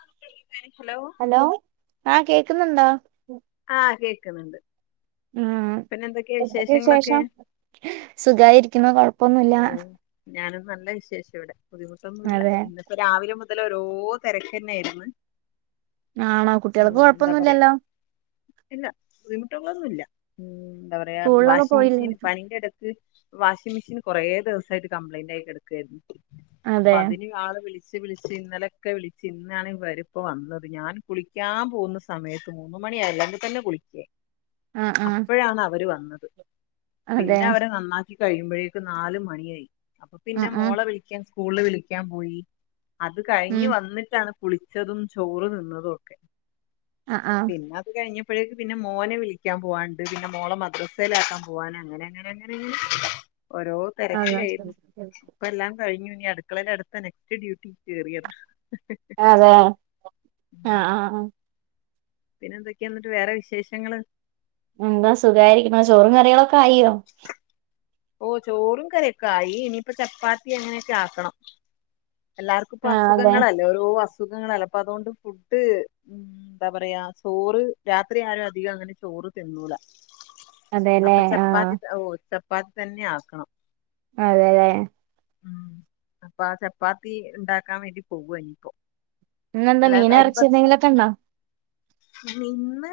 [inaudible] Hello ആഹ കേക്കുന്നുന്താ ുന്നുണ്ട് ഉ അ ശേഷം സുഖമായിരിക്കുന്ന കൊഴപ്പ അപ്പൊന്നുമില്ല ഓ ഞാനും നല്ല വിശേഷം ഇവിടെ ബുദ്ധിമുട്ടൊന്നും അതെ ഇപ്പോ രാവിലെ മു ഇല ഓരോ തിരക്ക് തന്നെ ആയിരുന്നു ആ ആണോ കുട്ടികൾക്ക് കൊഴപ്പൊന്നുമല്ലല്ലോ ഇല്ല എന്താ പറയാ വാഷിംഗ പോയില്ലേ മെഷീൻ പണന്റെടുക്ക് വാഷിംഗ മെഷീൻ കൊറേ ദിവസായിട്ട് കംപ്ലൈന്റ് ആയി എടുക്കായിരുന്നു അപ്പൊ അതെ അതിന്ള്െ വിള ളച്ച് വിളിച്ച് ഇന്നലെയൊക്കെ വിളിച്ച് ഇന്നാണ് ഇവരിപ്പോ വന്നത് ഞാൻ കുളിക്കാൻ പോകുന്ന സമയത്ത് മൂന്നും മണിയായല്ലോ [unintelligible] കുളിക്കേ ആഹ് ആഹ് അപ്പഴാണ് അവര് വന്നത് അതെ പിന്നെ അവരെ നന്നാക്കി കഴിയുമ്പഴേ നാല് മണിയായി അപ്പൊ പിന്നെ ആഹ് ആഹ് മോളെ വിളിക്കാൻ സ്കൂളില് വിളിക്കാൻ പോയി അത് കഴിഞ്ഞ് ഉം വന്നിട്ടാണ് കുളിച്ചതും ചോറ് തിന്നതുംഒക്കെ ആഹ് ആഹ് പിന്നെ അത് കഴി പ്പഴേക്ക് പിന്നെ മോനെ വിളിക്കാൻ പോവാന്ണ്ട് പിന്നെ മോളെ മദ്രസെലാക്കാൻ പോവാനൻ അങ്ങനെ അങ്ങനെ അങ്ങനങ്ങനെ ഓരോ അതെ തെരക്കിലായിരുന്നു ഇപ്പം എല്ലാം കഴിഞ്ഞു ഞ്ഞി അടുക്കളെല് അടുത്ത നെക്സ്റ്റ് ഡ്യൂട്ടി കേറിയത് അതെ ആഹ് ആഹ് പിന്നെ എന്തൊക്കെയാ എന്നിട്ട് വേറെ വിശേഷങ്ങള് എന്താ സുഖായിരിക്കണ് ചോറും കറികളൊക്കെ ആയിയൊ ഓ ചോറും കറിയൊക്കെ ആയി ഇനിയിപ്പ ചപ്പാത്തി അങ്ങനെയൊക്കെ ആക്കണം എല്ലാർക്കും ഇപ്പ ആഹ് അതെ അസുഖങ്ങളല്ലേ ഓരോ അസ് അസുഖങ്ങളല്ലെ അപ്പ അതുകൊണ്ട് ഫുഡ് എന്താ പറയാ ചോറ് രാത്രി ആരും അധികം അങ്ങനെ ചോറ് റ് തിന്നൂല അതെല്ലേ അപ്പ ആഹ് ചപ്പാത്തി ഓ ചപ്പാത്തി തന്നെ ആക്കണം അതെലെ ഉം അപ്പ ചപ്പാത്തി ഇണ്ടാക്കാൻ വേണ്ടി പോവാ ഇനിയിപ്പോ ഇന്ന്ന്താ മീന് എല്ലാവർക്കും ഇറച്ചി അരിഭക്ഷണം എന്തെങ്കിലും എക്കെണ്ട ഇന്ന്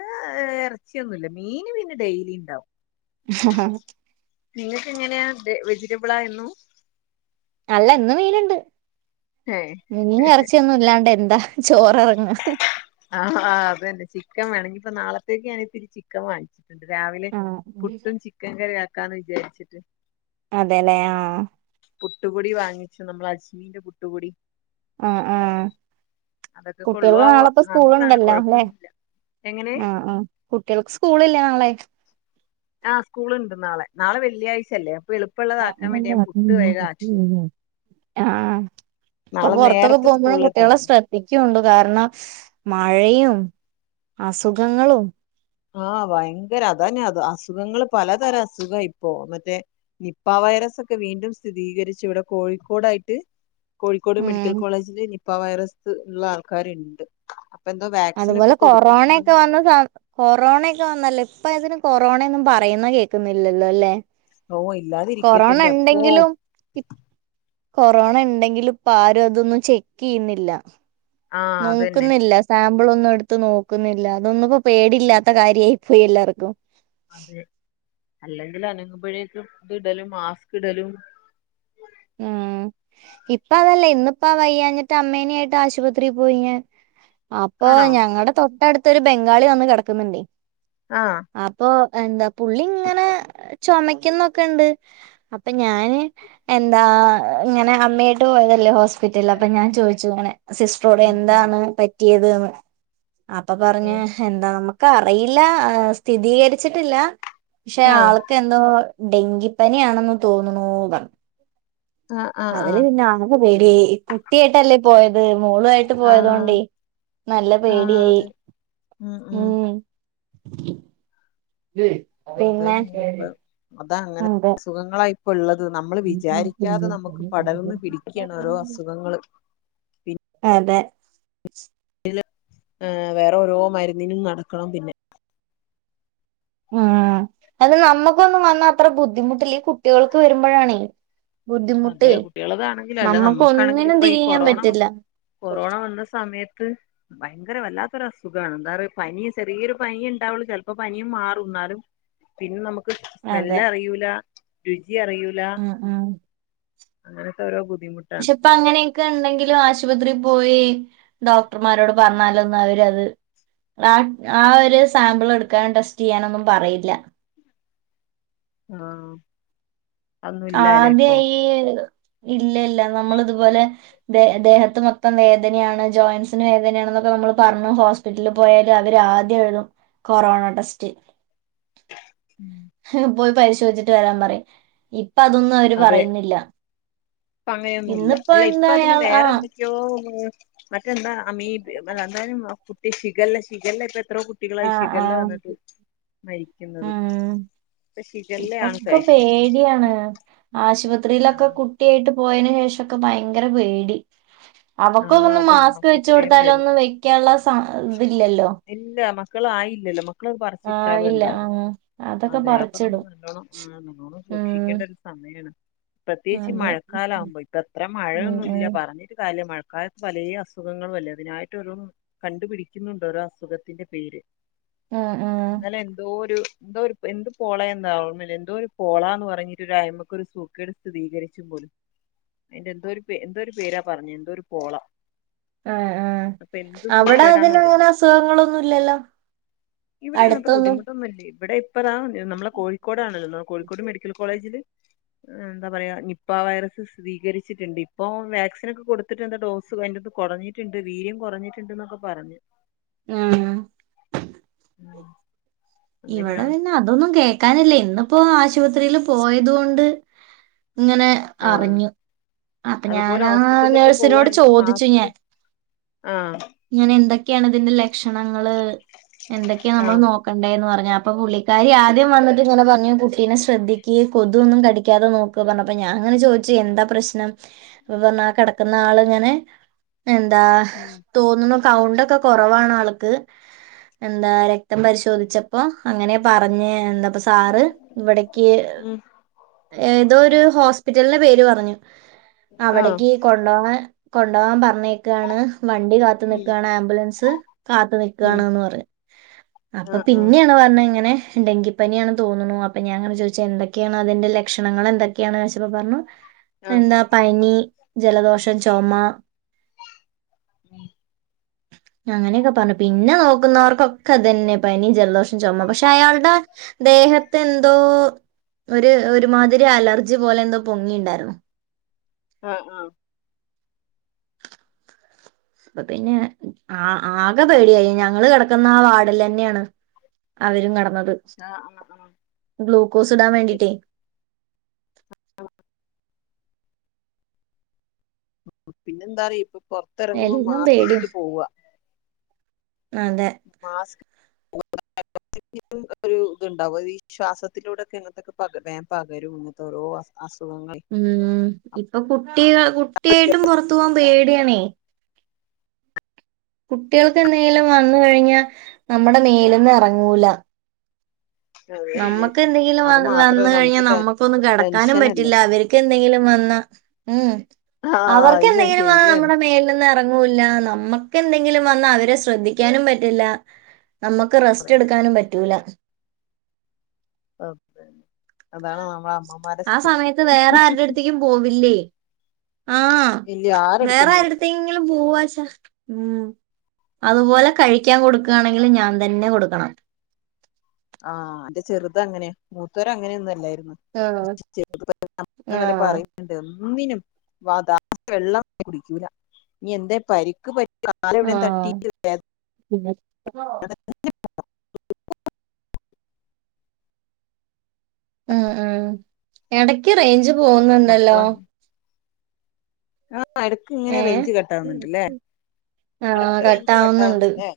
ഇറച്ചിയൊന്നുല്ല മീന് പിന്നെ ഡെയിലി ഇണ്ടാവും നിങ്ങക്ക് എങ്ങനെയാ വെ വെജിറ്റബിളാ എന്നും അല്ല ഇന്ന് മീനിണ്ട് ഏ മീനും ഇറച്ചിയൊന്നും ഇല്ലാണ്ട് എന്താ ചോറെറങ്ങാ ആഹ് ആഹ് അത് തന്നെ ചിക്കൻ വേണം ഇനിഇപ്പൊ നാളത്തേക്ക് ഞാന് ഇത്തിരി ചിക്കൻ വാങ്ങിച്ചു ണ്ട് രാവിലെ ആഹ് പുട്ടും ചിക്കൻ കറിം ആക്കാന്ന് വിചാരിച്ചിട്ട് അതെലെ ആഹ് പുട്ടുപൊടി വാങ്ങിച്ചു നമ്മള് അജ്മീന്റെ പുട്ട്പൊടി ആഹ് ആഹ് അതൊക്കെ കൊള്ളു കുട്ടികൾക്ക് ആവൊ നാളെപ്പ നല്ലതാണ് സ്കൂളുണ്ടല്ലോ അല്ലെ കൊഴപ്പൊന്നു ഇല്ല ആഹ് ആ കുട്ടികൾക്ക് സ്കൂളില്ലെ നാളെ ആഹ് സ്കൂളുണ്ട് നാളെ നാളെ വെള്ളിയാഴ്ച അല്ലെ ആ ഇന്നെന്ത [unintelligible] ആഹ് ഇപ്പൊ നാളെ പൊറത്തൊക്കെ നേരത്തെ പോമ്പഴും സ്കൂളിൽ കുട്ടികളെ എത്തണല്ലോ ശ്രദ്ധിക്കൊണ്ടു കാരണം മഴയും അസുഖങ്ങളും ആഹ് ഭയങ്കര അതന്നെ അത് അസുഖങ്ങള് പലതരം അസുഖ ഇപ്പോ മറ്റേ നിപ്പാവൈ റസ് ഒക്കെ വീണ്ടും സ്ഥിതീകരിച്ചു ഇവടെ കോഴിക്കോടായിട്ട് കോഴിക്കോട് മെഡിക്കൽ ഉം കോളേജില് നിപ വൈറസ് ള്ള ആൾക്കാരിണ്ട് അതുപോലെ കൊറോണൊക്കെ വന്ന സ കൊറോണെ ക്ക വന്നല്ലോ ഇപ്പ അതിന് കൊറോണ ഒന്നും പറയുന്ന കേക്കുന്നില്ലല്ലോ അല്ലേ ഓ ഇല്ലാതിരിക്കട്ടെ കൊറോണ എന്റെ അപ്പോ എണ്ടെങ്കിലും ഇ കൊറോണ ഇണ്ടെങ്കിലും ഇപ്പ ആരും അതൊന്നും ചെക്കെയ്യുന്നില്ല ആ അതന്നെ നോക്കുന്നില്ല സാ മ്പിളൊന്നും എടുത്ത് നോക്കുന്നില്ല അതൊന്നും ഇപ്പോ പേടില്ലാത്ത കാര്യായി പോയി എല്ലാർക്കും അല്ലെങ്കില് അനങ്ങ്മ്പഴേക്കും ഇത് ഇടലും മാസ്ക് ഇടലും ഉം ഇപ്പ അതല്ല ഇന്നിപ്പ വയ്യാഞ്ഞിട്ട് അമ്മേനേം ആയിട്ട് ആശുപത്രി പോയി ഞാൻ അപ്പൊ ആണോ ഞങ്ങടെ തൊട്ടടുത്തൊരു ബംഗാളി വന്ന് കെടക്കുന്നിണ്ടെ ആഹ് അപ്പൊ എന്താ പുള്ളി ഇങ്ങനെ ചൊമക്കുന്നൊക്കെണ്ട് അപ്പൊ ഞാന് എന്താ ഇങ്ങനെ അമ്മയായിട്ട് പോയതല്ലേ ഹോസ്പിറ്റല് അപ്പൊ ഞാൻ ചോദിച്ചു ഇങ്ങനെ സിസ്റ്ററോട് ഉം എന്താണ് പറ്റിയത് ന്ന് അപ്പൊ പറഞ്ഞ് ഉം എന്താ നമ്മ ക്കറിയില്ല സ്ഥിതീകരിച്ചിട്ടില്ല പഷേ ആഹ് ആൾക്ക് എന്തോ ഡെങ്കിപ്പനി ആണെന്ന് തോന്നുണു പറഞ്ഞു ആഹ് ആഹ് അതില് ആഹ് പിന്നെ [unintelligible] പേടിആയി കുട്ടിയായിട്ടല്ലേ പോയത്. മോളു ആയിട്ട് ആഹ് പോയതോണ്ടേ നല്ല ആഹ് പേടിയായി അതെ ഉം. ഉ [unintelligible] പിന്നെ അത അങ്ങനെ അതെ അസുഖങ്ങളായിപ്പിള്ള ത് നമ്മള് വിചാരിക്കാതെ നമുക്ക് പടർന്ന് പിടിക്കാണ് ഓരോ അസുഖങ്ങള്. പിന്നെ അതെ. വേറെ ഓരോ മരുന്നിനും നടക്കണം. പിന്നെ ഉം അത് നമ്മുക്കൊന്നും വന്നാ അത്ര ബുദ്ധിമുട്ടില്ല. ഈ കുട്ടികൾക്ക് വരുമ്പോഴാണെ അതെ കുട്ടികളതാണെങ്കിലും അല്ല നമ്മുക്കാണെങ്കിലും ഒന്നിനും ഇപ്പൊ ഈ തിരിയാൻ കൊറോണ പറ്റില്ല കൊറോണ വന്ന സമയത്ത് ഭയങ്കര വല്ലാത്തൊര സുഖാണ് എന്താറിയോ പനിയ ചെറിയൊരു പനിയെ ഇണ്ടാവുള്ളൂ. ചെലപ്പോ പനിയും മാറും എന്നാലും പിന്നെ നമു ക്ക് അതെ സ്മെല്ലറിയൂല രുചി അറിയൂല ഉം ഉം അങ്ങനത്തെ ഓരോ ബു പക്ഷെ ഇപ്പ അങ്ങനെയൊക്കെ ഉണ്ടെങ്കിലും ആശുപത്രിയിൽ പോയി ഡോക് ക്ടർമാരോട് പറഞ്ഞാലൊന്ന് അവരത് ആ ഒരു സാമ്പിൾ എടുക്കാനും ടെസ്റ്റ് ചെയ്യാനൊന്നും പറയില്ല. ആ ആദ്യ ഈ ഇല്ല ഇല്ല നമ്മള് ഇതുപോലെ ദേ ദേഹത്ത് മൊത്തം വേദനയാണ്. ജോയിന്റ്സിന് വേദനയാണൊന്നക്ക പ നമ്മള് പറന് ഹോസ്പിറ്റലിൽ പോയാല് അവര് ആദ്യം എഴുതും കൊറോണ ടെസ്റ്റ്. പോയി പരിശോയ്ച്ച്ട്ട് വരാൻ പറയും. ഇപ്പ അതൊന്നും അവര് അതെ പറയുന്നില്ല. ഇപ്പ അങ്ങയൊന്നുല്ല. ഇന്നിപ്പോ അല്ല ഇപ്പ എന്താ അതിന് അയാൾ ആ വേറെ എന്തൊക്കെയോ മറ്റെന്താ അമീബയോ അല്ല എന്തായലും അ കുട്ടി ഷിഗല്ല ശിഗല്ല ഇപ്പഎ എത്രോ കുട്ടികളാ ആ ഈ ആ ശിഖല്ല വന്ന്ട്ട് മരിക്കുന്നത്. ഇപ്പൊ ശിഖല്ലയാണ് ഇപ്പൊക്ക ഫാഷൻ പേടിയാണ്. ആശുപത്രിയിലൊക്കെ കുട്ടിയായ്ട്ട് പോയെന് ശേഷൊക്കെ ഭയങ്കര പേടി. അവക്ക് ആഹ് ഒന്നും അതന്നെ മാസ്ക് മക്കൾക്ക് വേഗം വരും വെച്ചൊടുത്താലൊന്നും വെക്കാനുള്ള സ ഇതില്ലല്ലോ. മക്കളായില്ലല്ലോ മക്. മക്കള് ആഹ് പറിച്ചിട്ടാളു ഇല്ല എന്തായാലും ആഹ് അതൊക്കെ അതെ അപ്പൊ നമ്മൾ പറിച്ചിടും നല്ലോണ്ണം നല്ലോണം ഉം സൂക്ഷിക്കേണ്ട ഒരു സ [unintelligible] പ്രത്യേകിച്ചി അതെ മഴക്കാല ആവുമ്പോ ഇപ്പ എത്ര ഉം മഴയൊന്നുല്ല ഉം പറഞ്ഞിട്ട്കാര്യല്ല മഴ കായത്ത് പലെ അസുഖങ്ങളുഅല്ലേ അതിനായിട്ട് ഒരു കണ്ടുപിടിക്കുന്നുണ്ട് ഓരോ അസുഖത്തിന്റെ പേര്. ആഹ് ആഹ് ഇന്നലെ എന്തോ ഒരു എന്തോര് എന്ത് പോള എന്താവോ ഇന്നലെ എന്തോ ഒരു പോളാന്ന് പറഞ്ഞിട്ട് ഒരയ്മക്കൊരു സൂക്കേട് സ്ഥിതീകരിച്ച് പൊ അയ്ന്റെ എന്തോര് പെ എന്തോര് പേരാ പറഞേ എന്തോ ഒരു പോളാ. ആഹ് ആ അവിടെ സൂക്കേടാന്ന് അതിന് അങ്ങനെ അറിയില്ല അസുഖങ്ങളൊന്നുല്ലല്ലോ. ഇവിടെ അങ്ങനത്തെ ബുദ്ധിമുട്ടൊന്നും ഇല്ലേ ഇവിടെ ഇപ്പതാ നമ്മളെ കോഴിക്കോടാണള്ള കോഴിക്കോട് മെഡിക്കൽ കോളേജില് എന്താ പറയാ നിപ്പ വൈറസ് സ്ഥിദീകരിച്ചിട്ട്ണ്ട്. ഇപ്പോവാക്സിനൊക്കെ കൊട്ത് ത്തിട്ട് എന്താ ഡോസ് അയ്റ്റാത്ത് കൊടഞ്ഞിട്ട്ണ്ട് വീര്യം കൊറഞ്ഞിട്ട്ണ്ട് ന്നൊക്കെ പറഞ്. ആഹ് ഉം ഇവിടെ അങ്ങനെയാണ് പിന്നെ അതൊന്നും കേക്കാനില്ല. ഇന്നിപ്പോ ആശുപത്രിയില് പോയതൊണ്ട് ഇങ്ങനെ ആഹ് അറിഞ്ഞു. അപ്പ അതുപോലെ ഞാനാ ഹോസ്പിറ്റലിലൊക്കെ നേഴ്സിനോട് പോവാണെങ്കിൽ ചോദിച്ചു മാസ്ക് ഞാൻ ആഹ് ഇങ്ങനെന്തൊക്കെയാണ് ഇതിന്റെ ലക്ഷണങ്ങള് എന്തൊക്കെയാ നമ്മള് ആഹ് നോക്ക- എന്ന് പറഞ് അപ്പം പുള്ളിക്കാരി ആദ്യം വന്ന്ട്ട് ഇങ്ങനെ പറഞ്ഞു കുട്ടീനെ ശ്രദ്ധിക്ക് കൊതൊന്നും കടിക്കാതെ ന്നോക്ക് പറ ണപ്പ ഞാൻഇങ്ങനെ ചോയ്ചേ എന്താ പ്രശ്നം അപ്പ പറനു ആ കെടക്കുന്നആള്ങ്ങനെ എന്താ ഉം തോന്നുണു കൗണ്ടൊക്കെ കൊറവാണ് ആൾക്ക് എന്താര രക്തം പരിശോധിച്ചപ്പോ അങ്ങനെ പറഞ്ഞ് എന്താ അപ്പസാറ് ഇവിടക്ക് ഉം ഏതോ ഒരു ഹോസ്പിറ്റലിന്റെ പേര് പറഞ്ഞു. ആഹ് അവടക്ക് കൊണ്ടോവാൻ കൊണ്ടോവാൻ പർ പറഞേക്കാണ് വണ്ടി കാത്ത് ഉം ന്നിക്കാണ് ആംബുലൻസ് ഉം കാത്ത്ന്നിക്കാണ്ന്ന് പറഞ് ആ ആഹ് ആഹ് പിന്നെണ് പറഞ്ഞ് ഇങ്ങനെ ഡെങ്കിപ്പനിയാണ് തോന്നുണു അപ്പ ഞാനിങ്ങനെ ചോയ്ച്ചെ എന്തൊക്കെയാണ് അതിൻ്റെ ലക്ഷണങ്ങൾ എന്തൊക്കെ ക്കെയാണ് ചോയ്ച്ചപ്പ പർണു എന്താ പനി ജലദോഷം ചൊമ അങ്ങനയൊക്കെ പറഞ്ഞു പിന്നെ നോക്കുന്നവർക്കൊക്കെ അതന്നെ പനി ജലദോഷം ചൊമ പക്ഷെ അയാൾടെ ദേഹത്തെന്തോ ഒര് ഒരുമാതിരി അലർജി പോലെ എന്തോ പൊങ്ങിണ്ടാര്ന്നു ആഹ ആ അപ്പ പിന്നെ ആ ആകെ പേടിയായി ഞങ്ങള് കെടക്കുന്ന ആ വാഡിലെന്നെണ് അവരും കടന്നത് ആഹ് ആഹ് ഗ്ലൂക്കോസ് ഇടാൻ അത് ശരി വേണ്ടിട്ടേ പിന്നെന്താറിയോ ഇപ്പ പൊറത്തിറങ്ങുമ്പോ എല്ലാം മാസ്ക് ഇട്ടിട്ട് പോവാ ആതെ [unintelligible] [unintelligible] ഒരു ഇത്ണ്ടാവും ഈ ശ്വാസത്തിലൂടെക്കെ അങ്ങനത്തൊക്കെ പക വേൻ പകരും ഇങ്ങൻത്തെ രോ അസു- ഉം ഇപ്പൊ കുട്ടിക കുട്ടിയായിട്ടും പുറത്തു പോവാാൻ പേടിയണേ കുട്ടികൾക്ക് എന്തേലും വന്ന കഴിഞ്ഞാ നമ്മുടെ മേലന്ന ഇറങ്ങൂല അത് തന്നെ നമുക്ക് എന്തെങ്കിലും അത് വന്ന മാത്രമേ കഴിഞ്ഞാൽ നമുക്ക് ടെൻ നമുക്കൊന്നും കിടക്കാനും ടെൻഷനല്ലേ പറ്റില്ല അവർക്ക് എന്തെങ്കിലും വന്ന ഉ ആഹ് അവർക്ക് അത് ശ എന്തെങ്കിലും ആ ശരിയാണ് നമ്മുടെ മേലൊന്ന ഇറങ്ങല്ല നമ്മക്ക് എന്തെങ്കിലും വന്നാ അവരെ ശ്രദ്ധിക്കാനും പറ്റില്ല നമുക്ക് റെസ്റ്റ് എടുക്കാനും പറ്റൂല അത ആ സമയത്ത് വേറെ ആരുടെ അടുത്തേക്കും പോവില്ലേ ആഹ ഇല്ല ആരെടുത്തും വേറെ പോവും ആരുത്തെങ്കിലും പോവാവാ ഉ അതുപോലെ കഴിക്കാൻ കൊടുക്കയാണെങ്കിൽ ഞാൻ തന്നെ കൊടുക്കണം ആഹ് അന്റെ ചെറുത അങ്ങനെ മൂത്തോര അങ്ങനെയ ആഹ് ഒന്നുംല്ല ആഹ് പറയുന്നുണ്ട് ഒന്നിനും വാ വെള്ളം കുടിക്കൂല നനി എന്താ പരിക്ക് പറ്റ കാല ഉട തട്ടി ആഹ് ഉം [unintelligible] ഉം ഉം ഇടക്ക് റേഞ്ച് പോകുന്നുണ്ടല്ലോ മക്കളാ ആ എടക്കഇങ്ങനെ റേഞ്ച് കട്ടാവുന്നുണ്ട്ല്ലേ ആഹ എടക്ക് കട്ട റേഞ്ച് ആവുന്നുണ്ട് കട്ടാവുന്നുണ്ട്ല്ലേ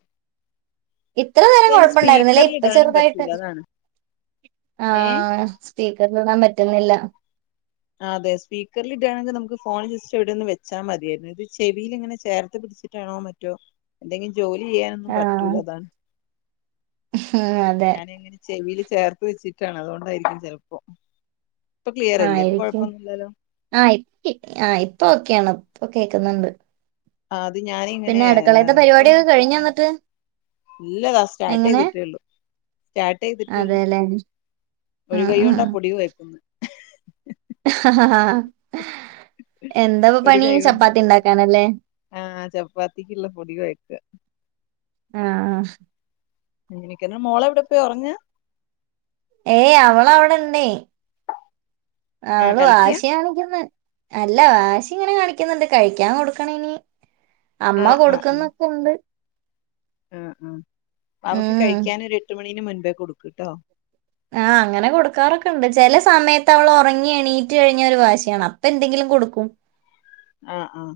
ഇത്ര നേരം ഇതയ്ന് കൊഴപ്പുണ്ടായിരുന്നല്ലേ സ്പീക്കറിൽ ഇപ്പൊ ഇടാനും ചെറുതായിട്ട് പറ്റൂല അതാണ് ആ ഏഹ് ണാൻ പറ്റുന്നില്ല അതെ സീക്കറിൽ ഇടുകവാണെങ്കിൽ നമുക്ക് ഫോൺ ജസ്റ്റ് എവിയ ഒന്ന് വെച്ചാ മതിയായിരുന്നു ഇത് ചെവിൽ ഇങ്ങനെ ചേർ ട്ടാണോ മറ്റോ എന്തെങ്കിലും ജോലി ചെയ്യാനൊന്നും ആഹ് പറ്റൂല അതാണ് ഉം അതെ ഞാന എങ്ങനെ ചെവിൽ ചേർത്ത് വെച്ചിട്ടാണ് അതുകൊണ്ടായിരിക്കും ചെിലപ്പോം ആയിരിക്കും ആഹ് ആ ഇപ്പ ഒക്കെയാണ് ഇപ്പൊ കേക്കുന്നുണ്ട് ആ അത് ഞാാനിങ്ങനെ പിന്നെ അടുക്കളയത്തെ ഇപ്പൊ പരിപാടിയൊക്കെ കഴിഞ്ഞോ എന്നിട്ട് ഇല്ലതാ സ്റ്റാർട്ട് എങ്ങനെ ചെയ്തിട്ടേള്ളു സ്റ്റാർട്ട് ചെയ്തിട്ടേള്ളു അതെല്ലേ ഒരു ആഹ് കൈ കൊണ്ടാ പൊടി വെക്കുന്നു എന്താ പണി ചപ്പാത്തി ഉണ്ടാക്കാനല്ലേ ആഹ ചപ്പാത്തിക്കുള്ള പൊടടി കൊയ്ക്ക ആഹ് നിക്ക മോളെ എവിടെ പോയി ഉറങ്ങാ ഏയ് അവളവിടെ ഇണ്ട അവള് കളിക്കുക വാശിയ കാണിക്കന്ന് അല്ല വാശി ഇങ്ങനെ കാണിക്കുന്നുണ്ട് കഴിക്കാൻ കൊടുക്കണ ഇനി അമ്മ കൊടുക്കുന്നൊക്കെ ഉണ്ട് ആഹ് ആഹ് അവക്ക് ഉം കഴിക്കാൻൊ ഒരു എട്ട് മണിന് മുൻപേ കൊടുക്കുട്ടോ ആഹ് അങ്ങനെ കൊടുക്കാറൊക്കെ ഉണ്ട് ചെല സമയത്ത് അവള് ഒറങ്ങി എണീറ്റ് കഴിഞ്ഞാ ഒരു വാശിയാണ് അപ്പ എന്തെങ്കിലും കൊടുക്കും ആഹ് ആഹ്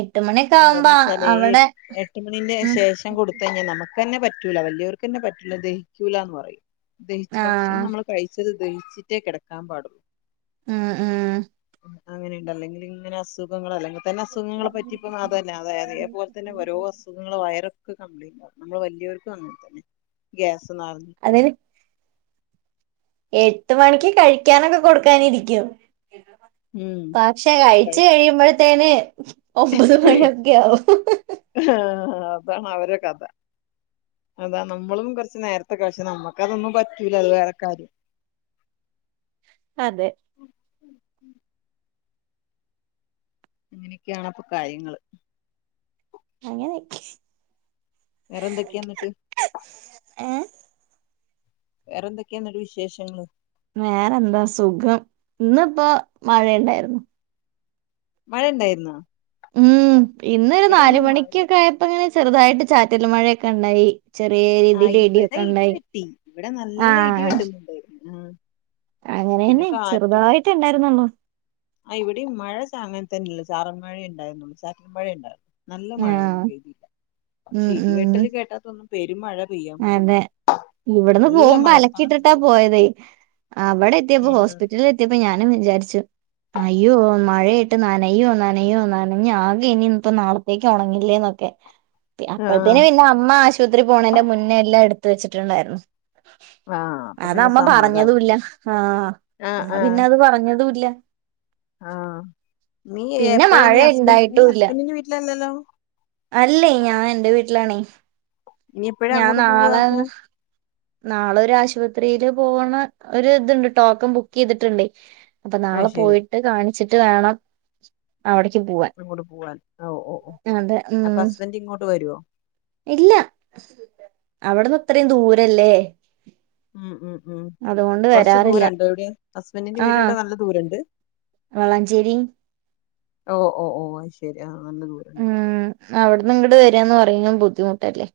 എട്ട് മണിയൊക്കെ ആവുമ്പോ അ- അതന്നെച്ചാലെ എ അവിടെ എട്ട് മണീൻ്റെ ഉം ശേഷം കൊടുത്തഴിഞ്ഞ നമ്മക്ക് തന്നെ പറ്റൂല വലിയവർക്ക്ന്നെ പറ്റൂല ദഹിക്കൂലാന്ന് പറയും. ദഹിച്ചു ആ ഭക്ഷണം നമ്മള് കഴിച്ച് ഇത് ദഹിച്ചിട്ടേ കെടക്കാൻ പാടുള്ളൂ ആഹ് ആഹ് അങ്ങനെ ഇണ്ട് അല്ലെങ്കില് ഇങ്ങന അസുഖങ്ങള് അല്ലെങ്കിൽ തന്നെ അസുഖങ്ങളെ പ ഇപ്പം അതന്നെ അതെ അതേപോല തന്നെ ഓരോ അസുഖങ്ങള് വയറ് ക്ക് കംപ്ലേൻ്റ് ആവും നമ്മൾ വലിയോർക്കും അങ്ങനെ തന്നെ ഗ്യാസ് നെറഞ്ഞിട്ടും അതിന് എട്ട് മണിക്ക് കഴിക്കാനൊക്ക കൊടുക്കാനിരിക്കും ഉം പക്ഷെ കഴിച്ചു കഴിയുമ്പൊഴത്തേന് ഒമ്പത് മണി ഒക്കെയാവും ആഹ് അതാണ് അവര കഥ അതാ നമ്മളും കൊറച്ച് നേരത്തെ കഴിച്ച് നമ്മക്ക തൊന്നും പറ്റൂല അത് വേറെ കാര്യം [inaudible] അതെ അങ്ങനെയൊക്കെ ആണ് അപ്പൊ കാര്യങ്ങള് അങ്ങനെ വേറെ എന്തൊക്കെയാ എന്നിട്ട് വേറെ എന്തൊക്കയാ എന്നിട്ട് വിശേഷങ്ങള് വേറെ എന്താ സുഖം ഇന്നിപ്പോ മഴയൊണ്ടാരുന്നു മഴ ഇണ്ടായിരുന്നോ ഉം ഇന്നൊരു നാല് ഇവിടെന്നും മഴ മണിക്കൊക്കെ ആയപ്പ ഇങ്ങനെ ചെറുതായിട്ട് ചാറ്റല് മഴയൊക്ക ഒണ്ടായി ആ ഇവിടെ ഇടി വെട്ടി ഇവിടെ നല്ല ഇടി വെട്ടുന്നുണ്ടായിരുന്നു ആ അങ്ങനെ പിന്നെ തന്നെ കാറ്റും ചെറുതായിട്ടേ ഇണ്ടായിരുന്നൊള്ളൂ ആ ഇവിടെയും മഴ ചാ അങ്ങനെ തന്നെയുള്ളൂ ചാറൽ മഴേ ഇണ്ടായിരുന്നുള്ളൂ ചാറ്റൽ മഴേ ഒണ്ടായിരുന്നു നല്ല മഴ ആഹ് ഒന്നും പെയ്തില്ല പക്ഷെ ഉം ഉം ഇടിവെട്ടല് കേട്ടാ തോന്നും പെരുംമഴ പെയ്യാൻ പോവാന്ന് അതെ ഇവിടുന്ന് പോകുമ്പോ അലക്കിയിട്ടിട്ടാ പോയതേ അവിടെ എത്തിയപ്പോ ഹോസ്പിറ്റലിൽ എത്തിയപ്പോ ഞാൻ വിചാരിച്ചു അയ്യോ മഴയായിട്ട് നനയോ നനയോ നനഞ്ഞ് ആകെ ഇനി ഇപ്പം നാളത്തേക്ക് ഒണങ്ങില്ലന്നൊ ക്കെ അപ്പഴത്തേന് ആ പിന്നേ അമ്മ ആശുപത്രി പോണേന്റെ മുന്നേ എല്ലാം എടുത്ത് വെച്ചിട്ടുണ്ടാരുന്നു ആ അപ്പൊ അത് പിന്നെ അമ്മ സമാധാനം പറഞ്ഞതുമില്ല ആ ആ അമ്മ ആ പിന്നെ അത് പറഞ്ഞതും ഇല്ല ആ നീ പിന്നെ എപ്പഴാ മഴ ഇനി ഹസ്ബൻ നീ ഇണ്ടായിട്ടുല്ല ഹസ്ബൻ്റിന്റെ വീട്ടിലല്ലല്ലോ അല്ലേ ഞാൻ എൻ്റെ വീട്ടിലാണേ ഇനി എപ്പഴാ ഞാൻ അങ്ങോട്ട് പോവാ നാളെ അപ്പൊ നാളെ ഒരു ആശുപത്രീല് പോകണ ഒരു ഇതുണ്ട് ടോക്കൻ ബുക്ക് ചെയ്തിട്ടുണ്ടേ അപ്പോ അത് നാളെ ശരി പോയിട്ട് കാണിച്ചിട്ട് വേണം അവിടേക്ക് പോവാൻ അങ്ങോട്ട് പോവാൻ ഓ ഓ ഓ അതെ അപ്പോ ഉം ഹസ്ബൻ്റ് ഇങ്ങോട്ട് വരുവോ ഇല്ല അവടുന്ന് ഇത്രയും ദൂരവില്ലേ ഉം ഉം ഉം കൊറച്ച് ദൂരം ഒണ്ട് ഇവിടെയും ഹസ്ബൻ്റിന്റെ ആഹ് വീട്ടിലോട്ട് നല്ല ദൂരം ഒണ്ട് വളാഞ്ചേരി ഓ ഓ ഓ അത് ശരി ആ നല്ല ദൂരം ഇണ്ട് അപ്പൊ പെട്ടന്നിങ്ങട്ടു വരികാന്ന് പറയുന്നതും ബുദ്ധിമുട്ടല്ലേ